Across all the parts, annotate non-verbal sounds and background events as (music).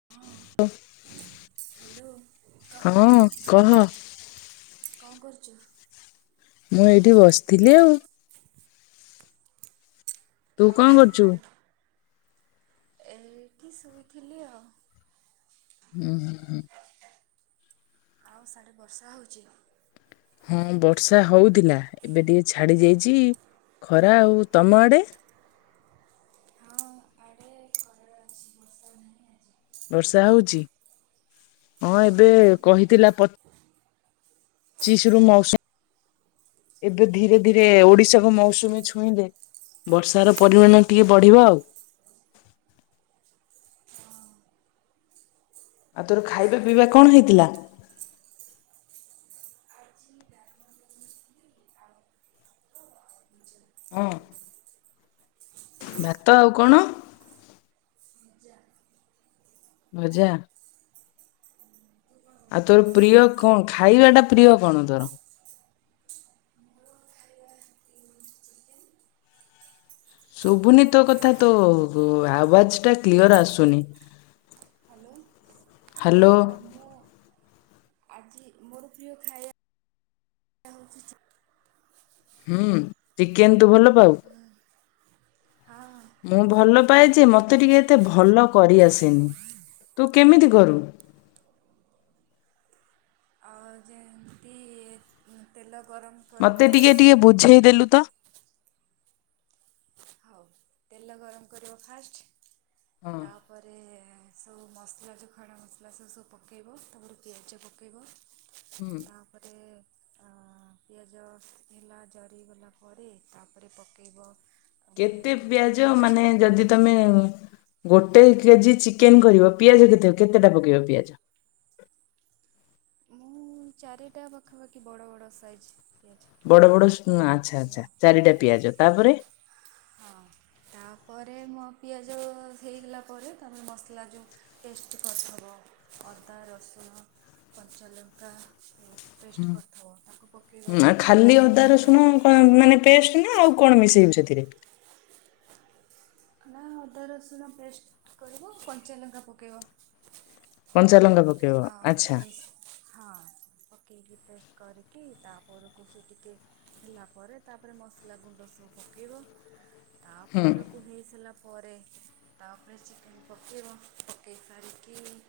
ହଁ ହ୍ୟାଲେ ହଁ କହ। କହ କଣ କରୁଛୁ? ମୁଁ ଏଇଠି ବସିଥିଲି ଆଉ। ତୁ ଆଉ କଣ କରୁଛୁ? ସାଢ଼େ ଏଇଠି ଶୋଇଥିଲି ଆଉ। ହୁଁ ହୁଁ ହୁଁ। ଆଉ ସାଢ଼େ ବର୍ଷା ହଉଛି? ହଁ ବର୍ଷା ହଉଥିଲା। ଏବେ ଟିକେ ଛାଡି ଯାଇଛି, ଖରା ଆଉ। ତମ ଆଡେ ହଁ (inaudible) ବର୍ଷା ହଉଚି। ହ (inaudible) ପଚିଶିରୁ ମୋୖସୁ ଏବେ ଧିରେ ଧିରେ ଓଡ଼ିଶାକୁ ମୌସୁମୀ ଛୁଇଁଲେ ବର୍ଷାର ପରିମାଣ ଟିକେ ବଢିବ ଆଉ। ଆଉ ତୋର ଖାଇବା ପିଇବା କଣ ହେଇଥିଲା? (inaudible) (inaudible) ଭାତ ଆଉ କଣ? ସିଜା ଭଜା। ଆଉ ତୋର ପ୍ରିୟ କଣ ଖାଇବାଟା ପ୍ରିୟ କଣ ତୋର? ମୋର ଖାଇବା ଚିକେନ୍। ଶୁଭୁନି ତୋ କଥା ତ ଆବାଜଟା କ୍ଲିୟର ଆସୁନି। ହ୍ୟାଲୋ। ମୁଁ ଆଜି ମୁଁ ମୋର ପ୍ରିୟ ଖାଇବା ହଉଛି ଚି ହୁଁ ଚିକେନ୍ ତୁ ଭଲ ପାଉ। ହଁ। ମୁଁ ଭଲ ପାଏ ଯେ ମତେ ଟିକେ ଏତେ ଭଲ କରିଆସେନି। ତୁ କେମିତି କରୁ। ଆଉ ଯେମିତି ତେଲ ଗରମ ମତେ କରିବ ଟିକେ ଟିକେ ତା ବୁଝେଇଦେଲୁ ତ। ହଉ ତେଲ ଗରମ କରିବ ଫାଷ୍ଟ୍। ହଁ ତା ପରେ ସବୁ ମସଲା ଯୋଉ ଖଡା ମସଲା ସବୁ ସବୁ ପକେଇବ। ତା ପରେ ପିଆଜ ପକେଇବ। ହୁଁ। ତା ପରେ ଆ ପିଆଜ ହେଲା ଜରିଗଲା ପରେ ତାପରେ ପକେଇବ କେତେ ପିଆଜ ମାନେ ଯଦି ଅଦା ତମେ ଗୋଟେ କେଜି ଚିକେନ୍ କରିବ। ପିଆଜ କେତେ କେତେଟା ପକେଇବ ପିଆଜ? ମୁଁ ଚାରିଟା ପାଖାପାଖି ବଡ଼ ବଡ଼ ସାଇଜ୍ ପିଆଜ। ବଡ଼ ପକାଇବ ବଡ଼ ଆଚ୍ଛା ଆଚଛା ପକାଇବ ଚାରିଟା ପିଆଜ। ତା ପରେ ହଁ ତା ପରେ ମୋ ପିଆଜ ହେଇଗଲା ପରେ ତା ପରେ ମସଲା ଯୋଉ ପେଷ୍ଟ କରିଥିବ ଅଦା ରସୁଣ କଞ୍ଚା ଲଙ୍କା ପେଷ୍ଟ କର୍ଥବ ତାକୁ ପକେଇବ ହୁଁ ଆଉ ଖାଲି ସେ ଅଦା ହେଲା ରସୁଣ ପରେ। କଣ ମାନେ ପେଷ୍ଟ ନା ଆଉ କଣ ମିଶେଇବୁ ସେଥିରେ? ନା ଅଦା ରସୁଣ ପେଷ୍ଟ କରିବ, କଞ୍ଚାଲଙ୍କା ପକେଇବ। କଞ୍ଚାଲଙ୍କା ପ ଆଉ ଏ ହଁ ପକେଇକି ପେଷ୍ଟ କରିକି ତାପରକୁ ସେ ଟିକେ ହେଲା ପରେ ତାପରେ ମସଲା ଗୁଣ୍ଡ ସବୁ ପକେଇବ। ତାପରୁ ସବୁ ହେଇସାରିଲା ପରେ ତାପରେ ଚିକେନ୍ ପକେଇବ। ପକେଇ ସାରିକି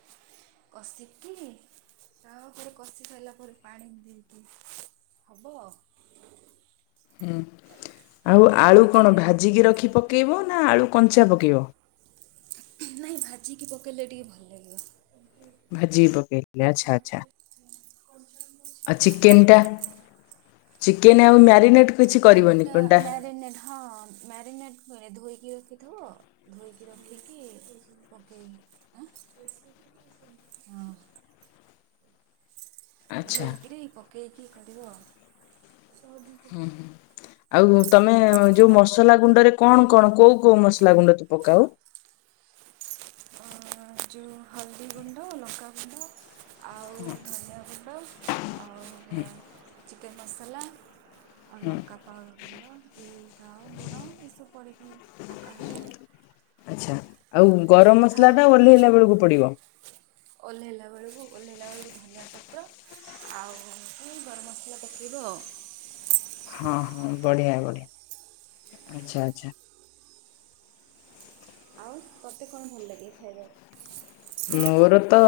କଷିକି ତା ଉପରେ କଷି ସାରିଲା ପରେ ପାଣି ଦେଇକି ହବ। ହୁଁ ଆଉ ଆଳୁ କଣ ଏମିତି ଆଉ ଭାଜିକି ରଖି ପକେଇବ ନା ଆଳୁ କଞ୍ଚା ପକେଇବ? ନାଇଁ ଭାଜିକି ପକେଇଲେ ଟିକେ ଭଲ ଲାଗିବ। ଭାଜିକି ପକେଆଇଲେ ଆଚ୍ଛା ଆଚ୍ଛା। (inaudible) ଆଉ ଚିକେନ୍ଟା ଚିକେନ୍ ଆଉ ମ୍ୟାରିନେଟ୍। ଚିକେନ୍ ଟା ମ୍ୟରିିନେଟ ହଁ। ମାରିନେଟ ଧୋଇକି ରଖିଥିବ ଧୋଇକି ରଖିକି ପକେଇ ଆ ହଁ। ଆଚ୍ଛା। ଧୋଇକିରି ପକେଇକି କରିବ। ହୁଁ ହୁଁ ଆଉ ତମେ ଯୋଉ ଆଉ। ମସଲା ଗୁଣ୍ଡରେ। କଣ କଣ କୋଉ କୋଉ ମସଲା ଗୁଣ୍ଡ ତୁ ପକାଉ? ଯେଉଁ ହଳଦୀ ଗୁଣ୍ଡ ଲଙ୍କାଗୁଣ୍ଡ ଆଉ। ହଁ। ଧନିଆ ଗୁଣ୍ଡ ଆଉ ଚିକେନ ମସଲା। ଆଉ ଲଙ୍କା ପାୱଡ଼ ଗୁଣ୍ଡ ଏଇଟା ଆଉ ଲୁଣ ଏସବୁ କରିକି ପକାହୁଏ। ଆଚ୍ଛା ଆଉ ଗରମ ମସଲା ଆଉ ଟା ଓହ୍ଲେଇଲା ବେଳକୁ ପଡିବ। ଓହ୍ଲାଇଲା ବେଳକୁ ଓହ୍ଲାଇଲା ବେଳକୁ ଧନିଆ ପତ୍ର। ଆଉ କୁ ଗରମ ମସଲା ପକାଇବ ଆଉ। ହଁ ହଁ ବଢିଆ ବଢିଆ ଆଚ୍ଛା ଆଚ୍ଛା। ଆଉ ତତେ କଣ ଭଲ ଲାଗେ ଖାଇବାକୁ? ମୋର ତ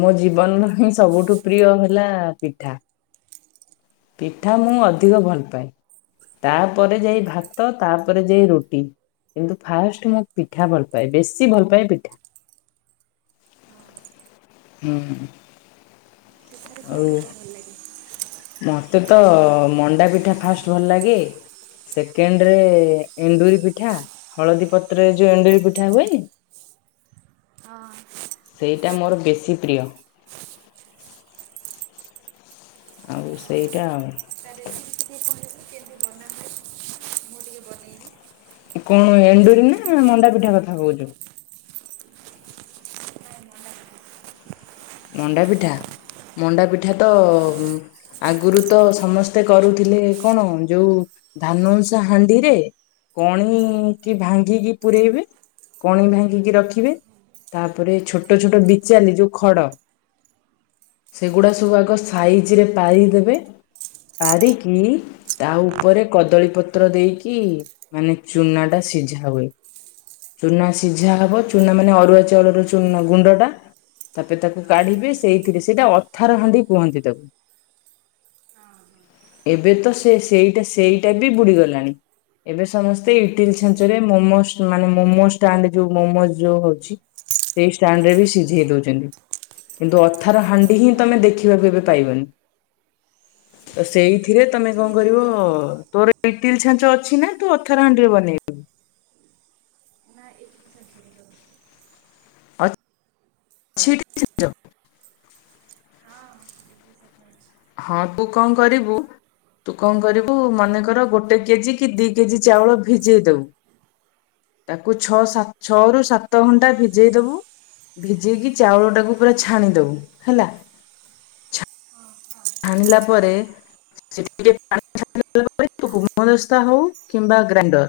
ମୋ ଜୀବନର ହିଁ ସବୁଠୁ ପ୍ରିୟ ହେଲା ପିଠା। ପିଠା ହଁ ମୁଁ ଅଧିକ ଭଲ ପାଏ। ତାପରେ ଯାଇ ଭାତ ତାପରେ ଯାଇ ରୁଟି। କିନ୍ତୁ ଫାଷ୍ଟ ମୁଁ ପିଠା ଭଲ ପାଏ ବେଶୀ ଭଲ ପାଏ ପିଠା। ହଁ ହୁଁ। ପିଠାରେ କେଉଁ ଆଉ। ପିଠା ଭଲ ଲାଗେ। ମୋତେ ତ ମଣ୍ଡା ପିଠା ଫାଷ୍ଟ ଭଲ ଲାଗେ। ସେକେଣ୍ଡ ରେ ଏଣ୍ଡୁରି ପିଠା ହଳଦୀ ପତ୍ରରେ ଯୋଉ ଏଣ୍ଡୁରି ପିଠା ହୁଏନି। ହଁ। ସେଇଟା ମୋର ବେଶୀ ପ୍ରିୟ। ଆଉ ସେଇଟା ଆଉ। ତା ରେସିପି ଟିକେ କହିବେକି? ଟିକେ ବନାହୁଏ ମୁଁ ଟିକେ ବନେଇବି। କଣ ଏଣ୍ଡୁରି ନା ମଣ୍ଡା ପିଠା କଥା କହୁଛୁ? ନାଇଁ ମଣ୍ଡା ପିଠା ମଣ୍ଡା ପିଠା ମଣ୍ଡା ପିଠା ତ। ଆଗରୁ ତ ସମସ୍ତେ କରୁଥିଲେ କଣ ଯୋଉ ଧାନଉସା ହାଣ୍ଡିରେ। କଣି କି ଭାଙ୍ଗିକି ପୂରେଇବେ। କଣି ଭାଙ୍ଗିକି ରଖିବେ ତାପରେ ଛୋଟ ଛୋଟ ବିଚାଲି ଯୋଉ ଖଡ଼। ସେଗୁଡା ସବୁ ଆଗ ସାଇଜରେ ପାରିଦେବେ ପାରିକି। ତା ଉପରେ କଦଳୀ ପତ୍ର ଦେଇକି ମାନେ ଚୁନା ଟା ସିଝା ହୁଏ। ଚୁନା ସିଝା ହେବ ଚୁନା ମାନେ ଅରୁଆ ଚାଉଳର ଚୁନା ଗୁଣ୍ଡଟା ତାପରେ ତାକୁ। କାଢିବେ ସେଇଥିରେ ସେଇଟା ଅଥାର ହାଣ୍ଡି କୁହନ୍ତି ତାକୁ। ଓଁ ହୋ ଏବେ ତ ସେ ସେଇଟା ସେଇଟା ବି ବୁଡିଗଲାଣି। ଏବେ ସମସ୍ତେ ଇଟିଲି ଛାଞ୍ଚରେ ମୋମସ୍ ମାନେ ମୋମଷ୍ଟାଣ୍ଡ ଯୋଉ ମୋମ ଯୋଉ ଅଛି। ସେଇ ଷ୍ଟାଣ୍ଡ ରେ ବି ସିଝେଇ ଦୋଉଚନ୍ତି। କିନ୍ତୁ ଅଥାର ହାଣ୍ଡି ହିଁ ତମେ ନହେଲେ ଦେଖିବାକୁ ଏବେ ପାଇବନି। ହଁ (inaudible) ତ ସେଇଥିରେ ତମେ କଣ କରିବ। ତୋର ଇଟିଲି ଛାଞ୍ଚ ଅଛି ନା ତୁ ଅଥାର ହାଣ୍ଡିରେ ବନେଇବୁ? ନା ଇଟିଲି ଛାଞ୍ଚରେ କରିବି। ଆ (unintelligible) ହଁ ଇଟିଲି ଛାଞ୍ଚ ଅଛି। ହଁ ତୁ କଣ କରିବୁ ତୁ କଣ କରିବୁ ମନେ କର ଗୋଟେ କେଜି କି ଦି କେଜି ଚାଉଳ ଭିଜେଇ ଦୋବୁ। ତାକୁ ଛଅ ସାତ ଛଅ ରୁ ସାତ ଘଣ୍ଟା ଭିଜେଇ ଦୋବୁ। ଭିଜେଇକି ଚାଉଳ ଟାକୁ ପୁରା ଛାଣିଦୋବୁ ହେଲା। ହଁ ହା। ଆଣିଲା ପରେ ସେ (unintelligible) ପା ହେମଦସ୍ତା ହୋଉ କିମ୍ବା ଗ୍ରାଇଣ୍ଡର।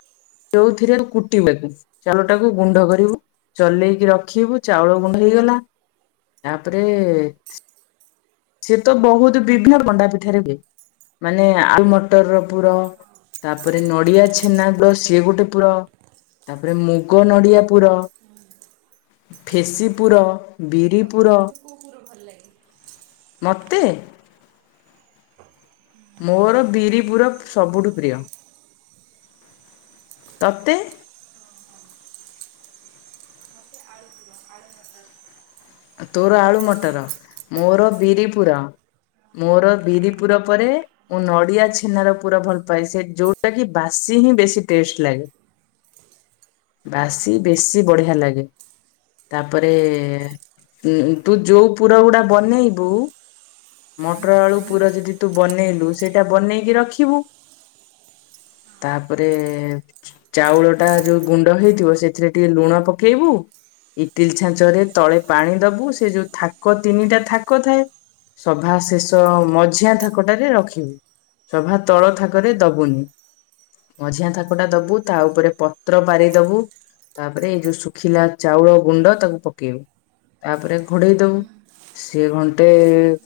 ଯୋଉ ଥିରେ କୁଟିଲେବି ଚାଉଳଟାକୁ ଗୁଣ୍ଡ କରିବୁ। ଚଲେଇକି ରଖିବୁ ଚାଉଳ ଗୁଣ୍ଡ ହେଇଗଲା। ତାପରେ ସେ ତ ବହୁତ୍ ବିଭିନ୍ନ ମଣ୍ଡା ପିଠାରେ ହୁଏ। ମାନେ ଆଳୁ ମଟର ର ପୁର। ତାପରେ ନଡିଆ ଛେନା ଗୁଡ ସିଏ ଗୋଟେ ପୁର। ତାପରେ ମୁଗ ନଡିଆ ପୁର ଫେସି ପୁର ବି ତତେ ସବୁଠୁ କୋଉ ପୁର ଭଲ ଲାଗେ? ମତେ? ହୁଁ (inaudible) ମୋର ବିରି ପୁର ସବୁଠୁ ପ୍ରିୟ। ତତେ? ଓହ ମତେ ଆଳୁ ପୁର ଆଳୁ ଚଟଣି। ତୋର ଆଳୁ ମଟର ମୋର ବିରି ପୁର। ମୋର ବିରିପୁର ପରେ ମୁଁ ନଡିଆ ଛେନାର ପୁରା ଭଲ ପାଏ। ସେ ଯୋଉଟା କି ବାସି ହିଁ ବେଶୀ ଟେଷ୍ଟେଲାଗେ। ହ (inaudible) ବାସି ବେଶୀ ବଢିଆ ଲାଗେ। ତାପରେ ଉଁ ତୁ ଯୋଉ ପୁର ଗୁଡା ବନେଇବୁ ମଟର ଆଳୁ ପୁର ଯଦି ତୁ ବନେଇଲୁ ସେଇଟା ବନେଇକି ରଖିବୁ। ତାପରେ ଚାଉଳ ଟା ଯୋଉ ଗୁଣ୍ଡ ହେଇଥିବ ସେଥିରେ ଟିକିଏ ଲୁଣ ପକେଇବୁ। ଇଟିଲି ଛାଞ୍ଚରେ ତଳେ ପାଣି ଦବୁ ସେ ଯୋଉ ଥାକ ତିନିଟା ଥାକ ଥାଏ। ସଭା ଶେଷ ମଝିଆ ଥାକଟାରେ ରଖିବୁ। ସଭା ତଳ ଥାକରେ ଦବୁନି। ମଝିଆଁ ଥାକଟା ଦବୁ ତା ଉପରେ ପତ୍ର ପାରିଦବୁ। ତାପରେ ଏଇ ଯୋଉ ଶୁଖିଲା ଚାଉଳ ଗୁଣ୍ଡ ତାକୁ ପକେଇବୁ। ତାପରେ ଘୋଡେଇ ଦବୁ। ସିଏ ଘଣ୍ଟେ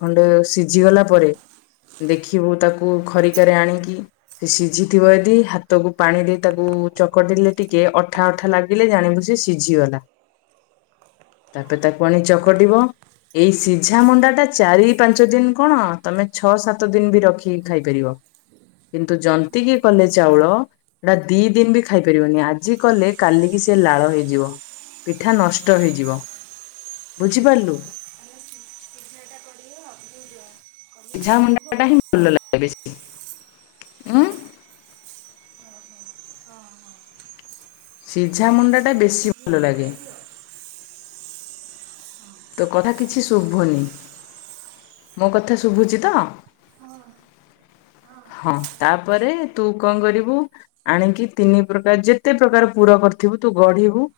ଖଣ୍ଡେ ସିଝି ଗଲା ପରେ ଦେଖିବୁ ତାକୁ ଖରିକାରେ ଆଣିକି। ସେ ସିଝିଥିବ ଯଦି ହାତକୁ ପାଣି ଦେଇ ତାକୁ ଚକଡିଦେଲେ ଟିକିଏ ଅଠା ଅଠା ଲାଗ ସିଜିଲେ ଜାଣିବୁ ଯେ ସିଝିଗଲା। ତାପରେ ତାକୁ ଆଣି ଚକଡିବ। ଏଇ ସିଝା ମଣ୍ଡା ଟା ଚାରି ପାଞ୍ଚ ଦିନ୍ କଣ ତମେ ଛଅ ସାତ ଦିନ୍ ବି ରଖିକି ଖାଇପାରିବ। କିନ୍ତୁ ଯନ୍ତିକି କଲେ ଚାଉଳ ଦି ଦିନ୍ ବି ଖାଇ ପାରିବନି ଆଜି କଲେ କାଲିକି ସେ ଲାଳ ହେଇଯିବ। ପିଠା ନଷ୍ଟ ହେଇଯିବ। ବୁଝି ପାରିଲୁ? ଆମେ ପିଜ୍ଜା ଟା କରି ଅ ଯ (inaudible) ସିଝା ମୁଣ୍ଡା ଟା ହିଁ ଭଲ ଲାଗେ। ହ ହ ହଁ ହଁ (inaudible) ସିଝା ମୁଣ୍ଡାଟା ସିଝାଟା ବେଶୀ ଭଲ ସିଝେଇକି ଲାଗେ। କରିବି ଆଉ ତୋ କଥା କିଛି ଶୁଭୁନି ମୋ କଥା ଶୁଭୁଛି ତ? ହଁ। ହଁ ତାପରେ ତୁ କଣ କରିବୁ? ଆଣିକି ତିନି ପ୍ରକାର ଯେତେ ପ୍ରକାର ପୁର କରିଥିବୁ ତୁ ଗଢ଼ିବୁ।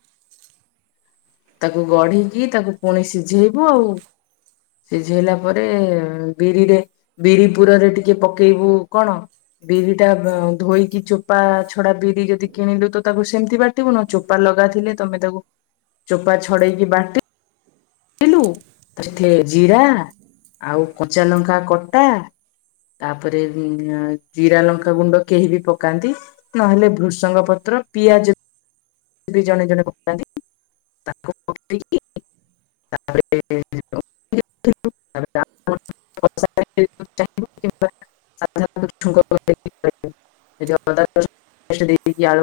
ତାକୁ ଗଢ଼ିକି ତାକୁ ପୁଣି ସିଝେଇବୁ ଆଉ। ସିଝେଇଲା ପରେ ବିରିରେ ବିରି ପୁରରେ ଟିକେ ପକେଇବୁ। କଣ ବିରି ଟା ଧୋଇକି ଚୋପା ଛଡ଼ା ବିରି ଯଦି କିଣିଲୁ ତ ତାକୁ ସେମିତି ବା ଚୋପା ଲଗାଥିଲେ ତମେ ତାକୁ ଚୋପା ଛଡ଼େଇକି ବାଟି ଜିରା ଆଉ କଞ୍ଚା ଲଙ୍କା କଟା ତାପରେ ହୁଁ ଜିରା ଲଙ୍କାଗୁଣ୍ଡ କେହି ବି ପକାନ୍ତି ନହେଲେ ଭୃସଙ୍ଗ ପତ୍ର ପିଆଜ ବି ଜଣେ ଜଣେ ପକାନ୍ତି ତାକୁ ପୋକେଇିକି ତାପରେ (unintelligible) ମ -ମ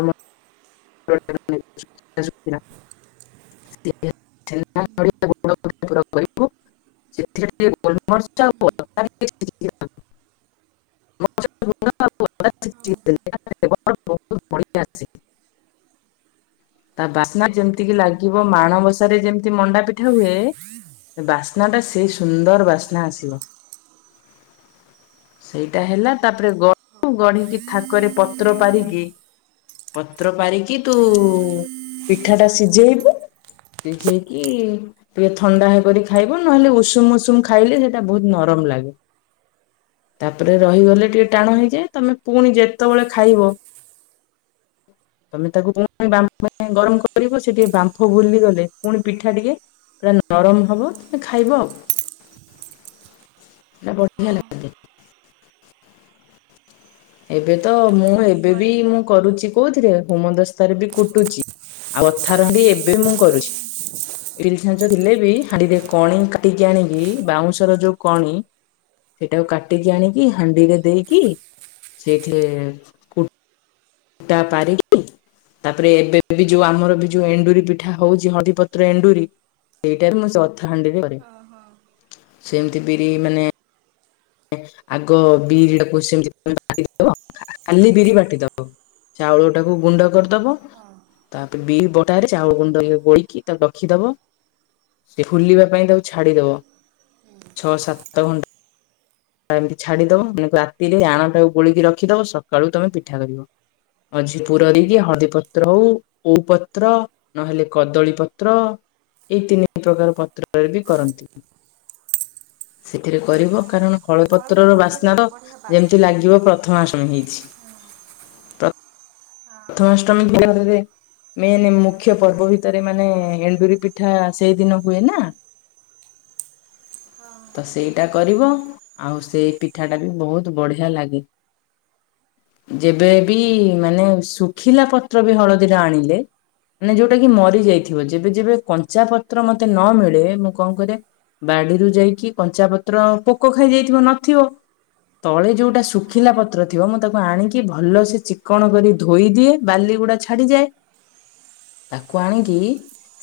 -ମୁ (inaudible) (inaudible) ଗୋଟେ ମିନିଟ ସୁଭିଲା। (inaudible) (inaudible) ସେଥିରେ ଟି ଗୋଲମରିଚ। (inaudible) (inaudible) ଆସିଚି। ତା ବାସ୍ନା ଯେମିତି କି ଲାଗିବ ମାଣବସାରେ ଯେମିତି ମଣ୍ଡା ପିଠା ହୁଏ। ବାସ୍ନା ଟା ସେଇ ସୁନ୍ଦର ମଣ୍ଡା ବାସ୍ନା ପିଠା ହଁ ନା ଆସିବ। (inaudible) ସେଇଟା ହେଲା ତାପରେ ଗଢ଼ୁ ଗଢ଼ିକି ଥାକରେ ପତ୍ର ପାରିକି। ପତ୍ର ପାରିକି ତୁ ପିଠା ଟା ସିଝେଇବୁ। ସିଝେଇକିି ଟିକେ ଥଣ୍ଡା ହେଇକରି ଖାଇବୁ ନହେଲେ ଉଷୁମ୍ ଉଷୁମ୍ ଖାଇଲେ ସେଇଟା ବହୁତ ନରମ ଲାଗେ। ତାପରେ ରହିଗଲେ ଟିଏ ଟାଣ ହେଇଯାଏ ତମେ ପୁଣି ଯେତେବେଳେ ଖାଇବ ତମେ ତାକୁ ପୁଣି ବା ଗରମ କରିବ ସେ ଟିକେ ବାମ୍ଫ ଭୁରିଗଲେ ପୁଣି ପିଠା ଟିକେ ପୁରା ନରମ ହବ ଖାଇବ। (inaudible) ବଢ଼ିଆ ଲାଗେ ଯେ। ଏବେ ତ ମୁଁ ମୋର ସେମିତି ଏବେ ବି କରିବି ମୁଁ ଆଉ ତୁ ଯୋଉ କରୁଛି କହୁତୁ ହେମଦସ୍ତାରେ ବି କୁଟୁଛି ଆଉ ଏଥର ବି ଏବେ ମୁଁ କରୁଛି। ଇଟିଲି ଛାଞ୍ଚ ଥିଲେ ବି ହାଣିରେ କଣି କାଟିକି ଆଣିକି ବାଉଁଶର ଯୋଉ କଣି। ସେଇଟାକୁ କାଟିକି ଆଣିକି ହାଣ୍ଡିରେ ଦେଇକି ସେଇଥିରେ ଟା ପାରି କି ତାପରେ ଏବେ ବି ଯୋଉ ଆମର ବି ଯୋଉ ଏଣ୍ଡୁରି ପିଠା ହଉଛି, ହଳଦୀପତ୍ର ଏଣ୍ଡୁରି ଏଇଟାରୁ ମୁଁ ସଧା ହାଣ୍ଡି କରେ। ସେମିତି ବିରି ମାନେ ଆଗ ବିରି ଟା କୁ ସେମତି ବାଟି ଦବ। (inaudible) କାଲି ବିରି ବାଟିଦବ। ଚାଉଳଟାକୁ ଗୁଣ୍ଡ କରିଦବ ହଁ ତାପରେ ବିରି ବଟାରେ ଚାଉଳ ଗୁଣ୍ଡ ଗୋଳକି ତାକୁ ରଖିଦବ ସେ ଫୁଲିବା ପାଇଁ ତାକୁ ଛାଡିଦବ, ଛଅ ସାତ ଘ ଏମିତି ହଁ ଛାଡ଼ିଦବ, ରାତିରେ ଆଣଟାକୁ ଗୋଳିକି ରଖିଦବ, ସକାଳୁ ତମେ ପିଠା କରିବ। ମଝିରେ ପୁରଦେଇକି ହଳଦୀ ପତ୍ର ହଉ କୁ ପତ୍ର ନହେଲେ କଦଳୀ ପତ୍ର, ଏଇ ତିନି ପ୍ରକାର ପତ୍ରରେ ବି କରନ୍ତି। ସେଥିରେ କରିବ, କାରଣ ହଳଦୀ ହଳପତ୍ରର ପତ୍ର ବାସ୍ନା ଟିକେ ବଢ଼ିଆ ବାସେ ଯେମିତି ଲାଗିବ ପ୍ରଥମା ଅଷ୍ଟମୀ ହେଇଛି। ହଁ ହଁ ଆଉ ପ୍ରଥମାଷ୍ଟମୀ (inaudible) (unintelligible) ମେନେ ମୁଖ୍ୟ ପର୍ବ ଭିତରେ ମାନେ ଏଣ୍ଡୁରି ପିଠା ସେଇଦିନ ହୁଏ ନା (inaudible) ତ ସେଇଟା କରିବ, ଆଉ ସେଇ ପିଠାଟା ବି ବହୁତ ବଢିଆ ଲାଗେ। ଯେବେ ବି ମାନେ ଶୁଖିଲା ପତ୍ର ବି ହଳଦୀ ର ଆଣିଲେ ମାନେ ଯୋଉଟା କି ମରି ଯାଇଥିବ। ଯେବେ ଯେବେ କଞ୍ଚା ପତ୍ର ମତେ ନ ମିଳେ, ମୁଁ କଣ କରେ ବାଡିରୁ ଯାଇକି କଞ୍ଚା ପତ୍ର ପୋକ ଖାଇ ଯାଇଥିବ ନଥିବ ତଳେ ଯୋଉଟା ଶୁଖିଲା ପତ୍ର ଥିବ, ମୁଁ ତାକୁ ଆଣିକି ଭଲସେ ଚିକଣ କରି ଧୋଇ ଦିଏ, ବାଲିଗୁଡା ଛାଡିଯାଏ। ତାକୁ ଆଣିକି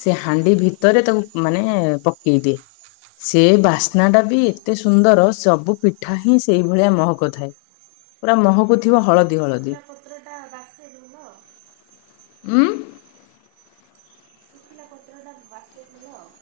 ସେ ହାଣ୍ଡି ଭିତରେ ତାକୁ ମାନେ ପକେଇଦିଏ। ସେ ବାସ୍ନାଟା ବି ଏତେ ସୁନ୍ଦର ସବୁ ପିଠା ହିଁ ସେଇଭଳିଆ ମହକ ଥାଏ। ପୁରା ମହକୁ ଥିବ ହଳଦୀ ହଳଦୀ ଶୁଖିଲା ପତ୍ରଟା ବାସେ ଭଲ ଉଁ ଶୁଙ୍ଖଲା ପତ୍ର ବାସେ ଭଲ ଆଉ।